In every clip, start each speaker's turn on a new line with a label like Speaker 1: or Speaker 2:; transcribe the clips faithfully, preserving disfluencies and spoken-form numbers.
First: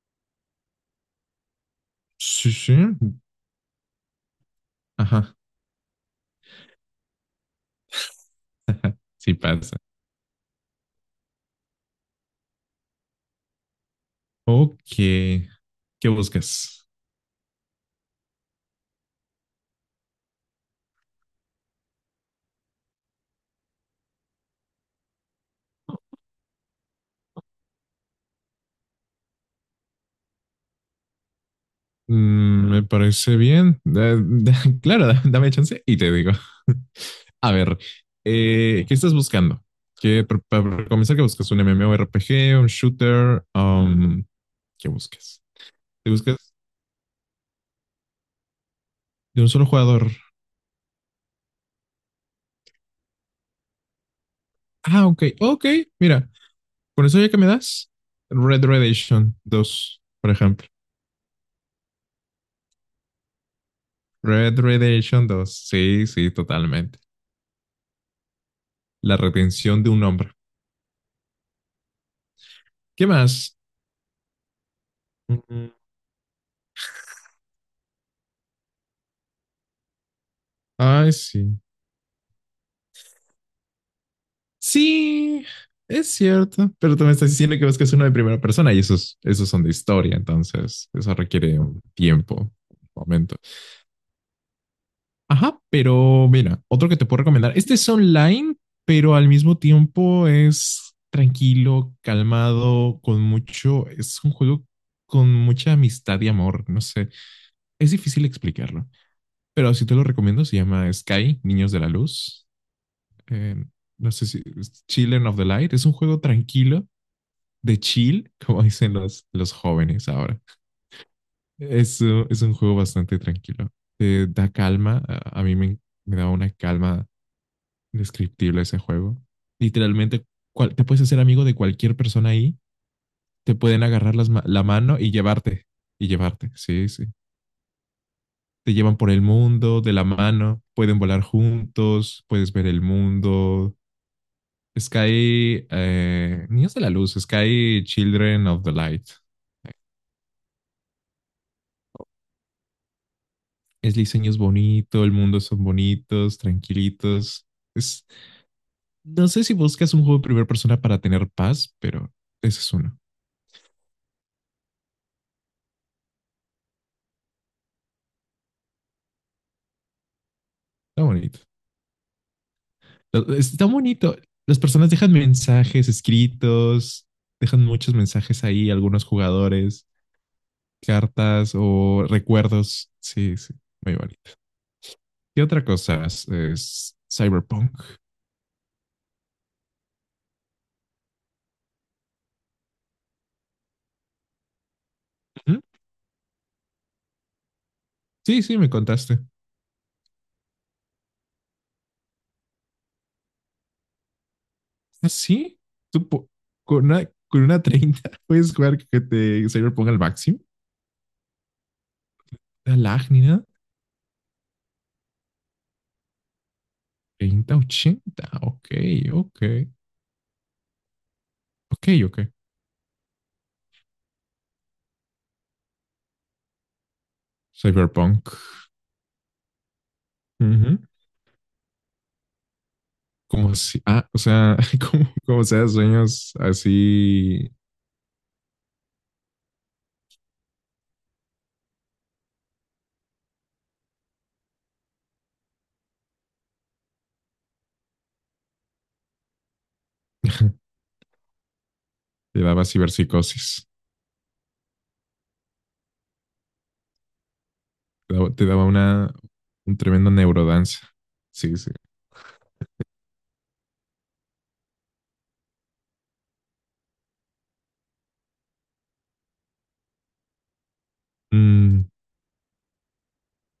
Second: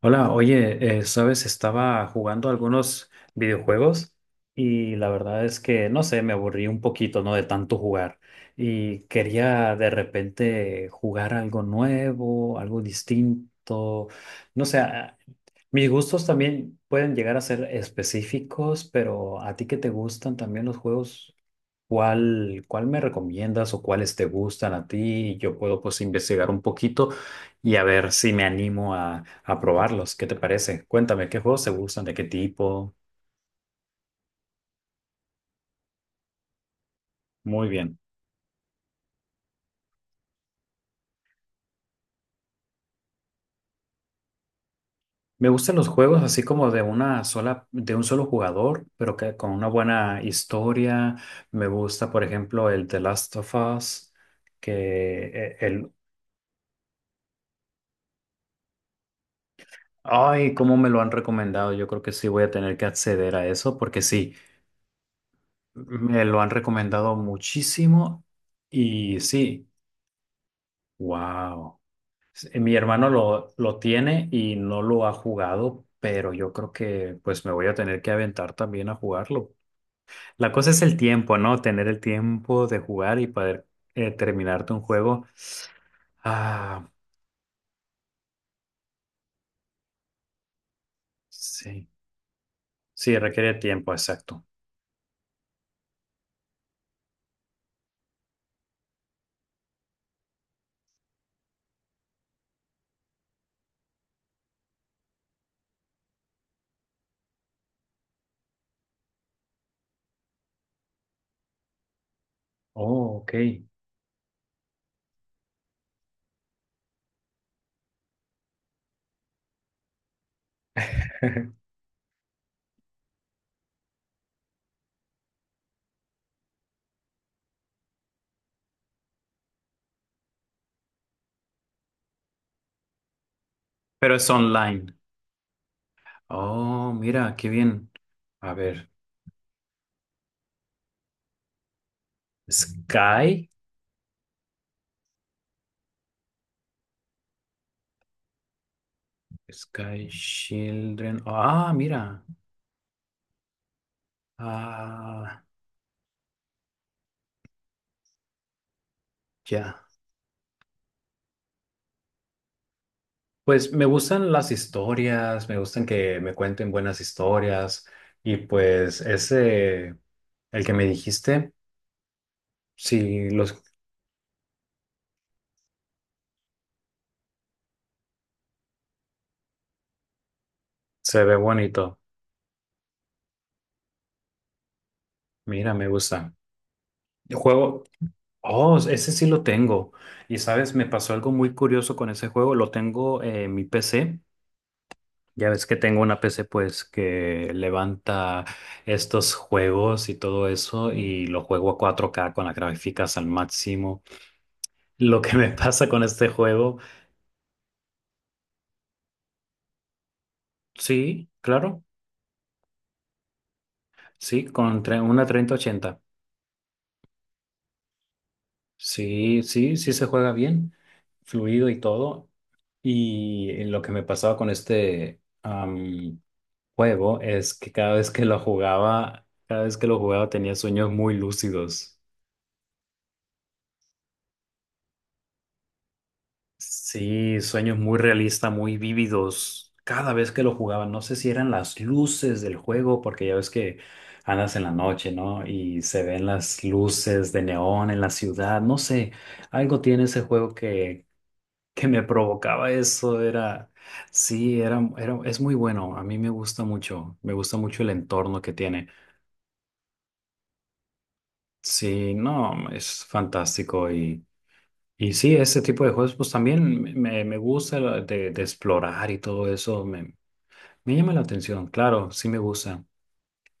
Speaker 1: Hola, oye, eh, sabes, estaba jugando
Speaker 2: Sí, sí.
Speaker 1: algunos videojuegos y la
Speaker 2: Ajá.
Speaker 1: verdad es que, no sé, me aburrí un poquito, ¿no? De tanto jugar y
Speaker 2: Sí
Speaker 1: quería
Speaker 2: pasa.
Speaker 1: de repente jugar algo nuevo, algo distinto, no sé, a-
Speaker 2: Ok.
Speaker 1: mis
Speaker 2: ¿Qué
Speaker 1: gustos también
Speaker 2: buscas?
Speaker 1: pueden llegar a ser específicos, pero a ti que te gustan también los juegos. ¿Cuál, cuál me recomiendas o cuáles te gustan a ti? Yo puedo pues investigar un poquito y a ver si me animo a, a probarlos. ¿Qué te parece? Cuéntame, ¿qué juegos te gustan? ¿De qué
Speaker 2: Mm, me
Speaker 1: tipo?
Speaker 2: parece bien. Da- da- claro, da- dame chance y te digo. A
Speaker 1: Muy
Speaker 2: ver,
Speaker 1: bien.
Speaker 2: eh, ¿qué estás buscando? ¿Qué, pa- pa- ¿para comenzar, qué buscas? ¿Un MMORPG, un shooter? Um, ¿qué buscas?
Speaker 1: Me gustan los
Speaker 2: ¿Te
Speaker 1: juegos
Speaker 2: buscas
Speaker 1: así como de una sola, de un solo jugador, pero que
Speaker 2: de un
Speaker 1: con una
Speaker 2: solo jugador?
Speaker 1: buena historia. Me gusta, por ejemplo, el The Last of Us.
Speaker 2: Ah, ok,
Speaker 1: que eh,
Speaker 2: ok.
Speaker 1: el...
Speaker 2: Mira, con eso ya que me das, Red Redemption dos, por
Speaker 1: Ay,
Speaker 2: ejemplo.
Speaker 1: cómo me lo han recomendado. Yo creo que sí voy a tener que acceder a eso porque sí.
Speaker 2: Red Redemption dos, sí,
Speaker 1: Me
Speaker 2: sí,
Speaker 1: lo han
Speaker 2: totalmente.
Speaker 1: recomendado muchísimo
Speaker 2: La
Speaker 1: y sí,
Speaker 2: retención de un hombre.
Speaker 1: wow. Mi
Speaker 2: ¿Qué
Speaker 1: hermano lo,
Speaker 2: más?
Speaker 1: lo tiene y no lo ha
Speaker 2: Mm.
Speaker 1: jugado, pero yo creo que pues me voy a tener que aventar también a jugarlo. La cosa es el
Speaker 2: Ay,
Speaker 1: tiempo,
Speaker 2: sí.
Speaker 1: ¿no? Tener el tiempo de jugar y poder eh, terminarte un juego.
Speaker 2: Sí, es cierto,
Speaker 1: Ah,
Speaker 2: pero tú me estás diciendo que buscas uno de primera persona y esos, esos son de historia, entonces eso requiere un
Speaker 1: sí,
Speaker 2: tiempo, un
Speaker 1: sí,
Speaker 2: momento.
Speaker 1: requiere tiempo, exacto.
Speaker 2: Ajá, pero mira, otro que te puedo recomendar. Este es online, pero al mismo tiempo es tranquilo, calmado, con mucho. Es un juego con mucha amistad y amor, no sé. Es difícil explicarlo, pero si te lo recomiendo, se llama Sky, Niños de la Luz.
Speaker 1: Oh, ok.
Speaker 2: eh, no sé si Children of the Light, es un juego tranquilo, de chill, como dicen los, los jóvenes ahora. Es, uh, es un juego bastante tranquilo, te da calma, a, a mí me, me da una calma indescriptible ese juego. Literalmente, cual- te puedes hacer amigo de cualquier persona ahí, te pueden agarrar
Speaker 1: Pero es
Speaker 2: las la
Speaker 1: online.
Speaker 2: mano y llevarte, y llevarte, sí,
Speaker 1: Oh,
Speaker 2: sí.
Speaker 1: mira, qué bien. A
Speaker 2: Te
Speaker 1: ver,
Speaker 2: llevan por el mundo de la mano, pueden volar juntos, puedes ver el
Speaker 1: Sky.
Speaker 2: mundo, Sky, eh, Niños de la Luz, Sky Children of the Light.
Speaker 1: Sky Children. Ah, mira.
Speaker 2: Es diseño es bonito, el mundo
Speaker 1: Ah,
Speaker 2: son bonitos, tranquilitos. Es, no sé si
Speaker 1: ya.
Speaker 2: buscas un juego de primera persona para tener paz, pero ese es uno.
Speaker 1: Pues me gustan las historias, me gustan que me cuenten buenas historias. Y pues ese, el que me
Speaker 2: Está bonito.
Speaker 1: dijiste, sí,
Speaker 2: Lo-
Speaker 1: los,
Speaker 2: Está bonito. Las personas dejan mensajes escritos, dejan muchos mensajes ahí, algunos jugadores,
Speaker 1: se ve
Speaker 2: cartas
Speaker 1: bonito.
Speaker 2: o recuerdos. Sí, sí, muy bonito. ¿Qué otra
Speaker 1: Mira, me
Speaker 2: cosa es,
Speaker 1: gusta.
Speaker 2: es
Speaker 1: El
Speaker 2: Cyberpunk?
Speaker 1: juego, oh, ese sí lo tengo. Y sabes, me pasó algo muy curioso con ese juego. Lo tengo en mi P C. Ya
Speaker 2: Ujú.
Speaker 1: ves que tengo una P C pues que
Speaker 2: Sí,
Speaker 1: levanta
Speaker 2: sí, me contaste.
Speaker 1: estos juegos y todo eso y lo juego a cuatro k con las gráficas al máximo.
Speaker 2: ¿Ah,
Speaker 1: Lo que me
Speaker 2: sí?
Speaker 1: pasa con
Speaker 2: ¿Tú
Speaker 1: este
Speaker 2: po-
Speaker 1: juego,
Speaker 2: con una, con una treinta puedes jugar que te Cyber ponga el máximo?
Speaker 1: sí, claro,
Speaker 2: La lag ni nada.
Speaker 1: sí, con tre- una treinta ochenta.
Speaker 2: treinta, ochenta. Ok,
Speaker 1: Sí,
Speaker 2: ok.
Speaker 1: sí, sí se juega bien, fluido y
Speaker 2: Ok,
Speaker 1: todo.
Speaker 2: ok.
Speaker 1: Y eh, lo que me pasaba con este am, juego es que cada vez que
Speaker 2: Cyberpunk.
Speaker 1: lo jugaba, cada vez que lo jugaba tenía
Speaker 2: Ujú.
Speaker 1: sueños muy lúcidos.
Speaker 2: Como si, ah, o sea, como, como sea, sueños
Speaker 1: Sí,
Speaker 2: así.
Speaker 1: sueños muy realistas, muy vívidos. Cada vez que lo jugaban, no sé si eran las luces del juego, porque ya ves que andas en la noche, ¿no? Y se ven las luces de neón en la ciudad. No sé, algo tiene ese juego que, que me
Speaker 2: Te daba
Speaker 1: provocaba eso.
Speaker 2: ciberpsicosis.
Speaker 1: Era, sí, era, era, es muy bueno. A mí me gusta mucho. Me gusta mucho el
Speaker 2: Te daba,
Speaker 1: entorno
Speaker 2: te
Speaker 1: que
Speaker 2: daba
Speaker 1: tiene.
Speaker 2: una, un tremendo neurodanza. Sí, sí.
Speaker 1: Sí, no, es fantástico. Y sí, este tipo de juegos pues también me, me- me gusta lo de, de explorar y todo eso, me, me llama la atención,
Speaker 2: Mm,
Speaker 1: claro, sí me gusta.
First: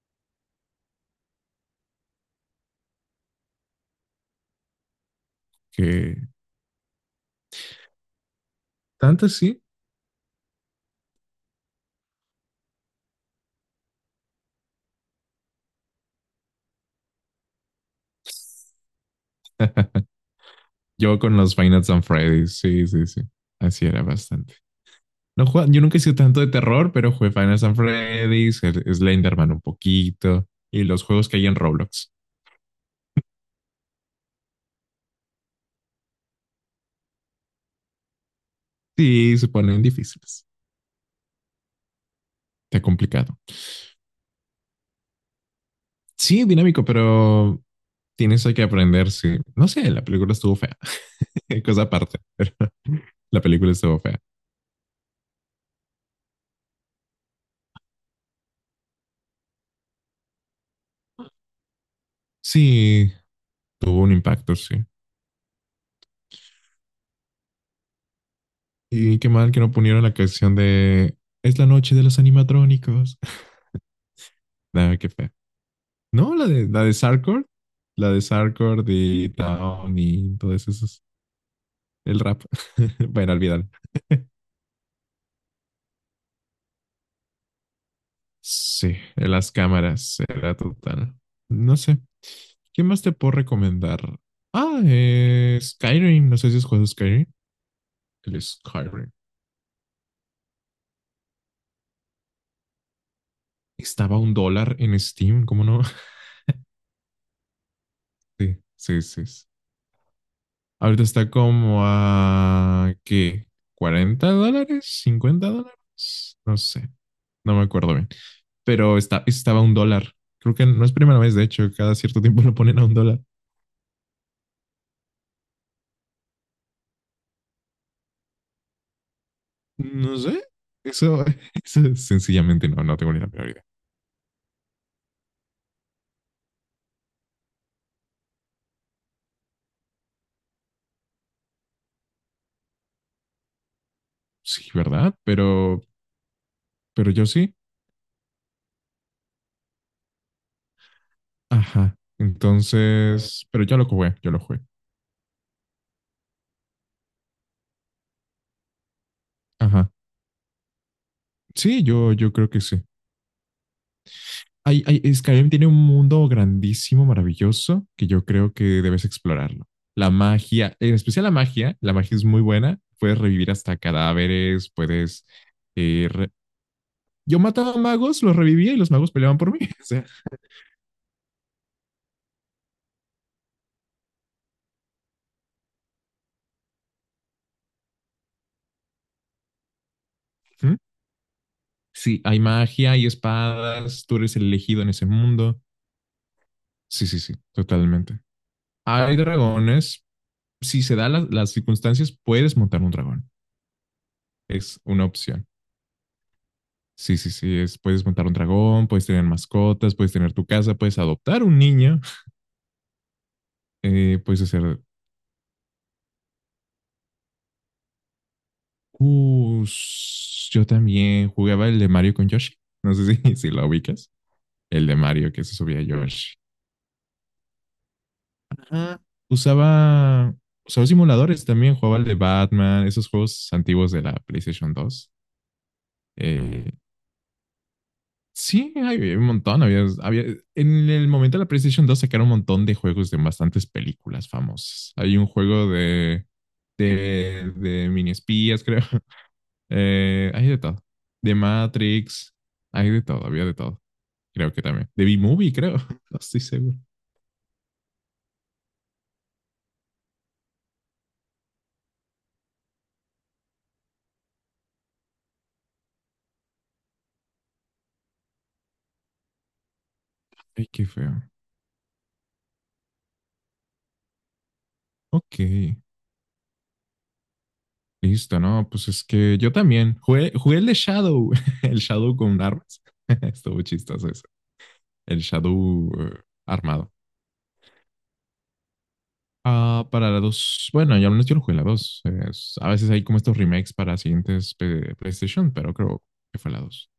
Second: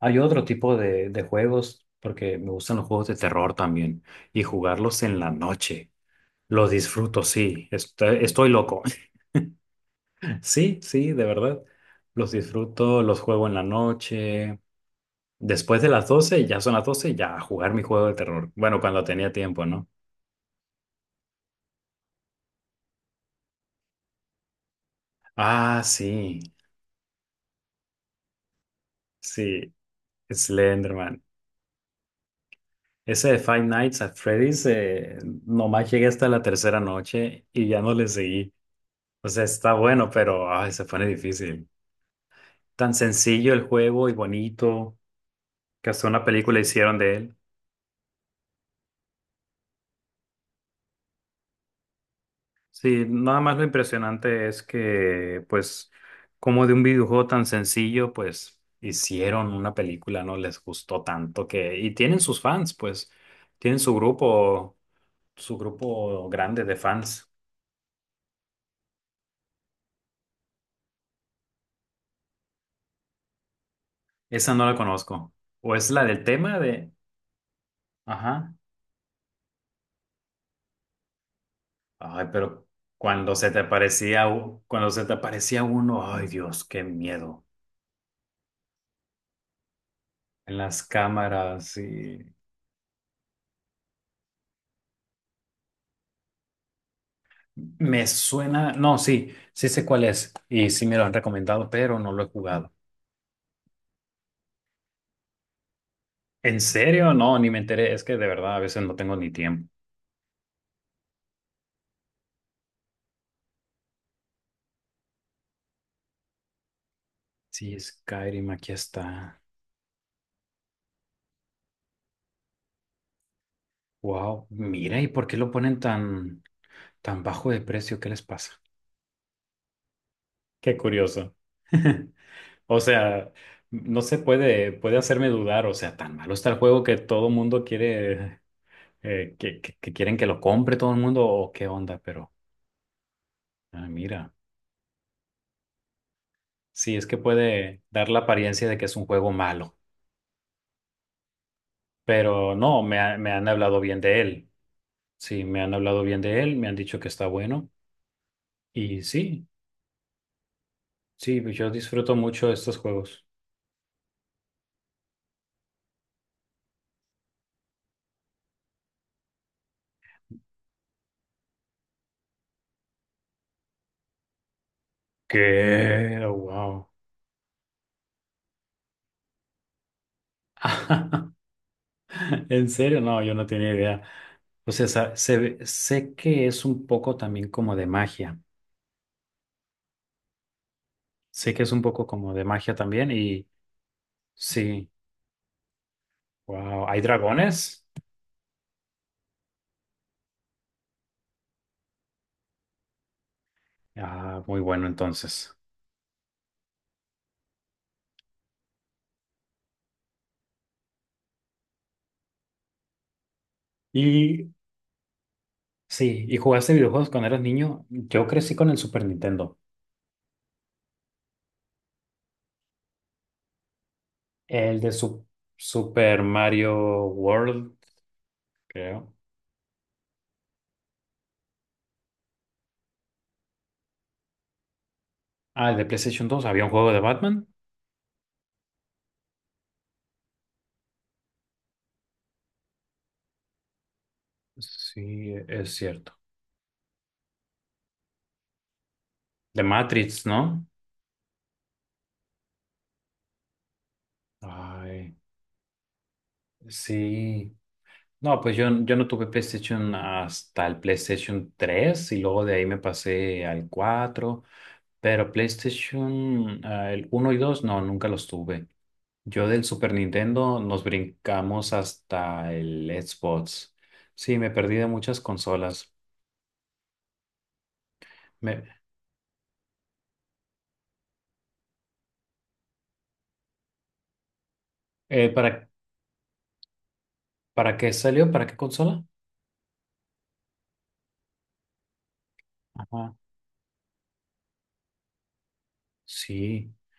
Speaker 1: Hay otro tipo de, de juegos, porque me gustan los juegos de terror también, y jugarlos en la noche,
Speaker 2: que
Speaker 1: los disfruto, sí, estoy, estoy loco.
Speaker 2: tanto sí.
Speaker 1: Sí, sí, de verdad, los disfruto, los juego en la noche, después de las doce ya son las doce ya a jugar mi juego de terror, bueno, cuando tenía tiempo, ¿no?
Speaker 2: Yo con los Five Nights at Freddy's. Sí, sí, sí. Así era bastante. No jugaba- yo
Speaker 1: Ah,
Speaker 2: nunca he sido
Speaker 1: sí,
Speaker 2: tanto de terror, pero jugué Final Fantasy Freddy's, el- Slenderman un
Speaker 1: sí,
Speaker 2: poquito y los
Speaker 1: Slenderman.
Speaker 2: juegos que hay en Roblox.
Speaker 1: Ese de Five Nights at Freddy's, eh, nomás llegué hasta la tercera noche y ya no le seguí. O
Speaker 2: Sí,
Speaker 1: sea,
Speaker 2: se
Speaker 1: está
Speaker 2: ponen
Speaker 1: bueno,
Speaker 2: difíciles.
Speaker 1: pero ay, se pone difícil.
Speaker 2: Está
Speaker 1: Tan
Speaker 2: complicado.
Speaker 1: sencillo el juego y bonito, que hasta una
Speaker 2: Sí,
Speaker 1: película
Speaker 2: dinámico,
Speaker 1: hicieron de él.
Speaker 2: pero tienes que aprender. Sí. No sé, la película estuvo fea. Cosa aparte, pero
Speaker 1: Sí, nada
Speaker 2: la
Speaker 1: más lo
Speaker 2: película estuvo fea.
Speaker 1: impresionante es que, pues, como de un videojuego tan sencillo, pues, hicieron una película, ¿no? Les gustó tanto que... Y tienen sus fans, pues,
Speaker 2: Sí,
Speaker 1: tienen su
Speaker 2: tuvo un impacto, sí.
Speaker 1: grupo, su grupo grande de fans.
Speaker 2: Y qué mal que no pusieron la canción de Es la noche de los animatrónicos.
Speaker 1: Esa no la
Speaker 2: Nada, qué fea.
Speaker 1: conozco. ¿O es la del
Speaker 2: No, la
Speaker 1: tema
Speaker 2: de, la
Speaker 1: de,
Speaker 2: de Sarcord, la de
Speaker 1: Ajá.
Speaker 2: Sarcord y Town y todas esas. El
Speaker 1: Ay,
Speaker 2: rap.
Speaker 1: pero
Speaker 2: Bueno,
Speaker 1: cuando se te
Speaker 2: olvídalo.
Speaker 1: aparecía, u- cuando se te aparecía uno, ay Dios, qué miedo.
Speaker 2: Sí, en las cámaras era
Speaker 1: En las
Speaker 2: total.
Speaker 1: cámaras
Speaker 2: No sé.
Speaker 1: y
Speaker 2: ¿Qué más te puedo recomendar? Ah, eh, Skyrim. No sé si has jugado Skyrim.
Speaker 1: me
Speaker 2: El
Speaker 1: suena, no,
Speaker 2: Skyrim.
Speaker 1: sí, sí sé cuál es y sí me lo han recomendado, pero no lo he jugado.
Speaker 2: Estaba a un dólar en Steam, ¿cómo no?
Speaker 1: ¿En serio? No, ni me enteré. Es que de verdad
Speaker 2: Sí,
Speaker 1: a veces no
Speaker 2: sí,
Speaker 1: tengo
Speaker 2: sí.
Speaker 1: ni
Speaker 2: Sí.
Speaker 1: tiempo.
Speaker 2: Ahorita está como a... ¿Qué? ¿Cuarenta dólares? ¿Cincuenta dólares? No sé. No me
Speaker 1: Sí,
Speaker 2: acuerdo bien.
Speaker 1: Skyrim, aquí
Speaker 2: Pero
Speaker 1: está.
Speaker 2: está, estaba a un dólar. Creo que no es primera vez, de hecho. Cada cierto tiempo lo ponen a un dólar.
Speaker 1: Wow, mira, ¿y por qué lo ponen tan, tan bajo de precio? ¿Qué les pasa?
Speaker 2: No sé,
Speaker 1: Qué
Speaker 2: eso,
Speaker 1: curioso.
Speaker 2: eso sencillamente
Speaker 1: O
Speaker 2: no, no tengo ni la
Speaker 1: sea,
Speaker 2: menor idea.
Speaker 1: no se puede, puede hacerme dudar. O sea, tan malo está el juego que todo el mundo quiere, eh, que, que, que quieren que lo compre todo el mundo o qué onda, pero ah, mira,
Speaker 2: Sí, ¿verdad? Pero,
Speaker 1: sí, es
Speaker 2: pero
Speaker 1: que
Speaker 2: yo sí.
Speaker 1: puede dar la apariencia de que es un juego malo,
Speaker 2: Ajá.
Speaker 1: pero no, me, ha- me han
Speaker 2: Entonces, pero yo
Speaker 1: hablado
Speaker 2: lo
Speaker 1: bien
Speaker 2: jugué,
Speaker 1: de
Speaker 2: yo lo
Speaker 1: él.
Speaker 2: jugué.
Speaker 1: Sí, me han hablado bien de él, me han dicho que está bueno y sí,
Speaker 2: Ajá.
Speaker 1: sí, yo
Speaker 2: Sí, yo,
Speaker 1: disfruto
Speaker 2: yo creo
Speaker 1: mucho
Speaker 2: que
Speaker 1: estos
Speaker 2: sí.
Speaker 1: juegos.
Speaker 2: Hay, hay, Skyrim tiene un mundo grandísimo, maravilloso, que yo creo que debes explorarlo. La magia, en especial la magia, la magia es muy buena. Puedes revivir hasta cadáveres, puedes... eh,
Speaker 1: ¿Qué?
Speaker 2: re-
Speaker 1: Wow.
Speaker 2: Yo mataba magos, los revivía y los magos peleaban por mí. O
Speaker 1: ¿En serio? No, yo no tenía idea. O sea, sa- se ve- sé que es un poco también como de magia.
Speaker 2: sea,
Speaker 1: Sé que es un poco
Speaker 2: sí,
Speaker 1: como
Speaker 2: hay
Speaker 1: de magia
Speaker 2: magia, hay
Speaker 1: también y
Speaker 2: espadas, tú eres el elegido en
Speaker 1: sí,
Speaker 2: ese mundo.
Speaker 1: wow, ¿hay
Speaker 2: Sí, sí, sí,
Speaker 1: dragones?
Speaker 2: totalmente. Hay dragones, si se dan la- las circunstancias, puedes montar un dragón.
Speaker 1: Ah, muy
Speaker 2: Es
Speaker 1: bueno
Speaker 2: una opción.
Speaker 1: entonces.
Speaker 2: Sí, sí, sí, es, puedes montar un dragón, puedes tener mascotas, puedes tener tu casa, puedes adoptar un niño, eh, puedes
Speaker 1: Y
Speaker 2: hacer...
Speaker 1: sí, ¿y jugaste videojuegos cuando eras niño? Yo crecí con el Super Nintendo,
Speaker 2: Uh, s- yo también jugaba el de Mario con Yoshi. No sé si, si lo ubicas.
Speaker 1: el
Speaker 2: El
Speaker 1: de
Speaker 2: de
Speaker 1: Su-
Speaker 2: Mario que se subía a
Speaker 1: Super
Speaker 2: Yoshi.
Speaker 1: Mario World,
Speaker 2: Ah.
Speaker 1: creo.
Speaker 2: Usaba, usaba simuladores también, jugaba el de Batman, esos juegos antiguos de la PlayStation dos.
Speaker 1: Ah, el de PlayStation dos. Había
Speaker 2: Eh,
Speaker 1: un juego de Batman.
Speaker 2: sí, había un montón, había, había- en el momento de la PlayStation dos sacaron un montón de juegos de bastantes películas famosas. Hay un
Speaker 1: Sí,
Speaker 2: juego
Speaker 1: es cierto.
Speaker 2: de, de, de mini espías, creo.
Speaker 1: De Matrix,
Speaker 2: Eh, hay de
Speaker 1: ¿no?
Speaker 2: todo. De Matrix, hay de todo, había de todo. Creo que también. De
Speaker 1: Ay,
Speaker 2: B-Movie, creo. No estoy seguro.
Speaker 1: sí. No, pues yo, yo no tuve PlayStation hasta el PlayStation tres y luego de ahí me pasé al cuatro, pero PlayStation ah, el uno y dos no, nunca los tuve. Yo del Super Nintendo
Speaker 2: Ay,
Speaker 1: nos
Speaker 2: qué feo.
Speaker 1: brincamos hasta el Xbox. Sí, me perdí de muchas
Speaker 2: Ok.
Speaker 1: consolas.
Speaker 2: Listo,
Speaker 1: Me-
Speaker 2: no, pues es que yo también jugué, jugué, el de Shadow, el Shadow con armas. Estuvo chistoso eso. El
Speaker 1: eh, ¿para,
Speaker 2: Shadow eh, armado.
Speaker 1: para qué salió? ¿Para qué consola?
Speaker 2: Ah, para la dos bueno, ya al menos yo lo jugué en la dos. Es- a veces hay
Speaker 1: Ajá.
Speaker 2: como estos remakes para siguientes P- PlayStation, pero creo que fue la
Speaker 1: Sí,
Speaker 2: dos.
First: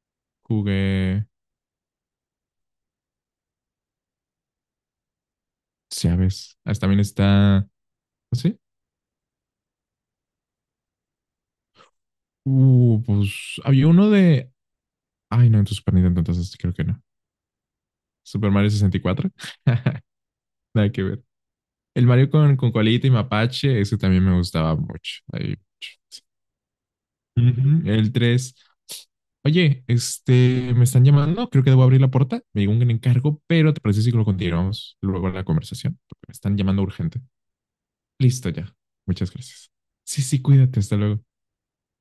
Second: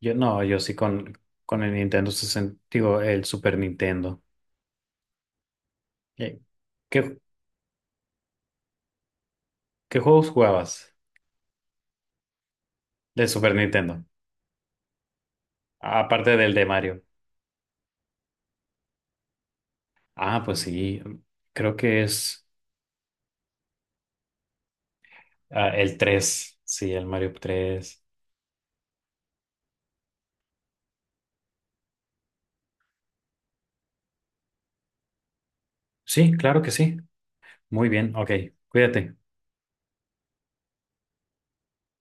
Speaker 1: yo no, yo sí con,
Speaker 2: Jugué,
Speaker 1: con el Nintendo sesenta, digo, el Super Nintendo. Eh,
Speaker 2: sabes, ah, también
Speaker 1: ¿Qué,
Speaker 2: está, ¿ah, ¿sí?
Speaker 1: qué juegos jugabas?
Speaker 2: Uh,
Speaker 1: Del Super
Speaker 2: pues había
Speaker 1: Nintendo.
Speaker 2: uno de, ay no, en tu Super Nintendo,
Speaker 1: Aparte del
Speaker 2: entonces
Speaker 1: de
Speaker 2: creo que
Speaker 1: Mario.
Speaker 2: no. Super Mario sesenta y cuatro.
Speaker 1: Ah, pues
Speaker 2: Nada
Speaker 1: sí.
Speaker 2: que ver.
Speaker 1: Creo que
Speaker 2: El Mario
Speaker 1: es
Speaker 2: con, con, Colita y Mapache, ese también me gustaba mucho. Ahí.
Speaker 1: ah, el tres, sí, el Mario
Speaker 2: Ujú.
Speaker 1: tres.
Speaker 2: El tres. Oye, este, me están llamando, creo que debo abrir la puerta. Me llegó un encargo, pero ¿te parece si lo continuamos luego en la conversación? Porque
Speaker 1: Sí,
Speaker 2: me están
Speaker 1: claro que
Speaker 2: llamando
Speaker 1: sí.
Speaker 2: urgente.
Speaker 1: Muy bien. Ok.
Speaker 2: Listo ya.
Speaker 1: Cuídate.
Speaker 2: Muchas gracias. Sí, sí, cuídate, hasta luego.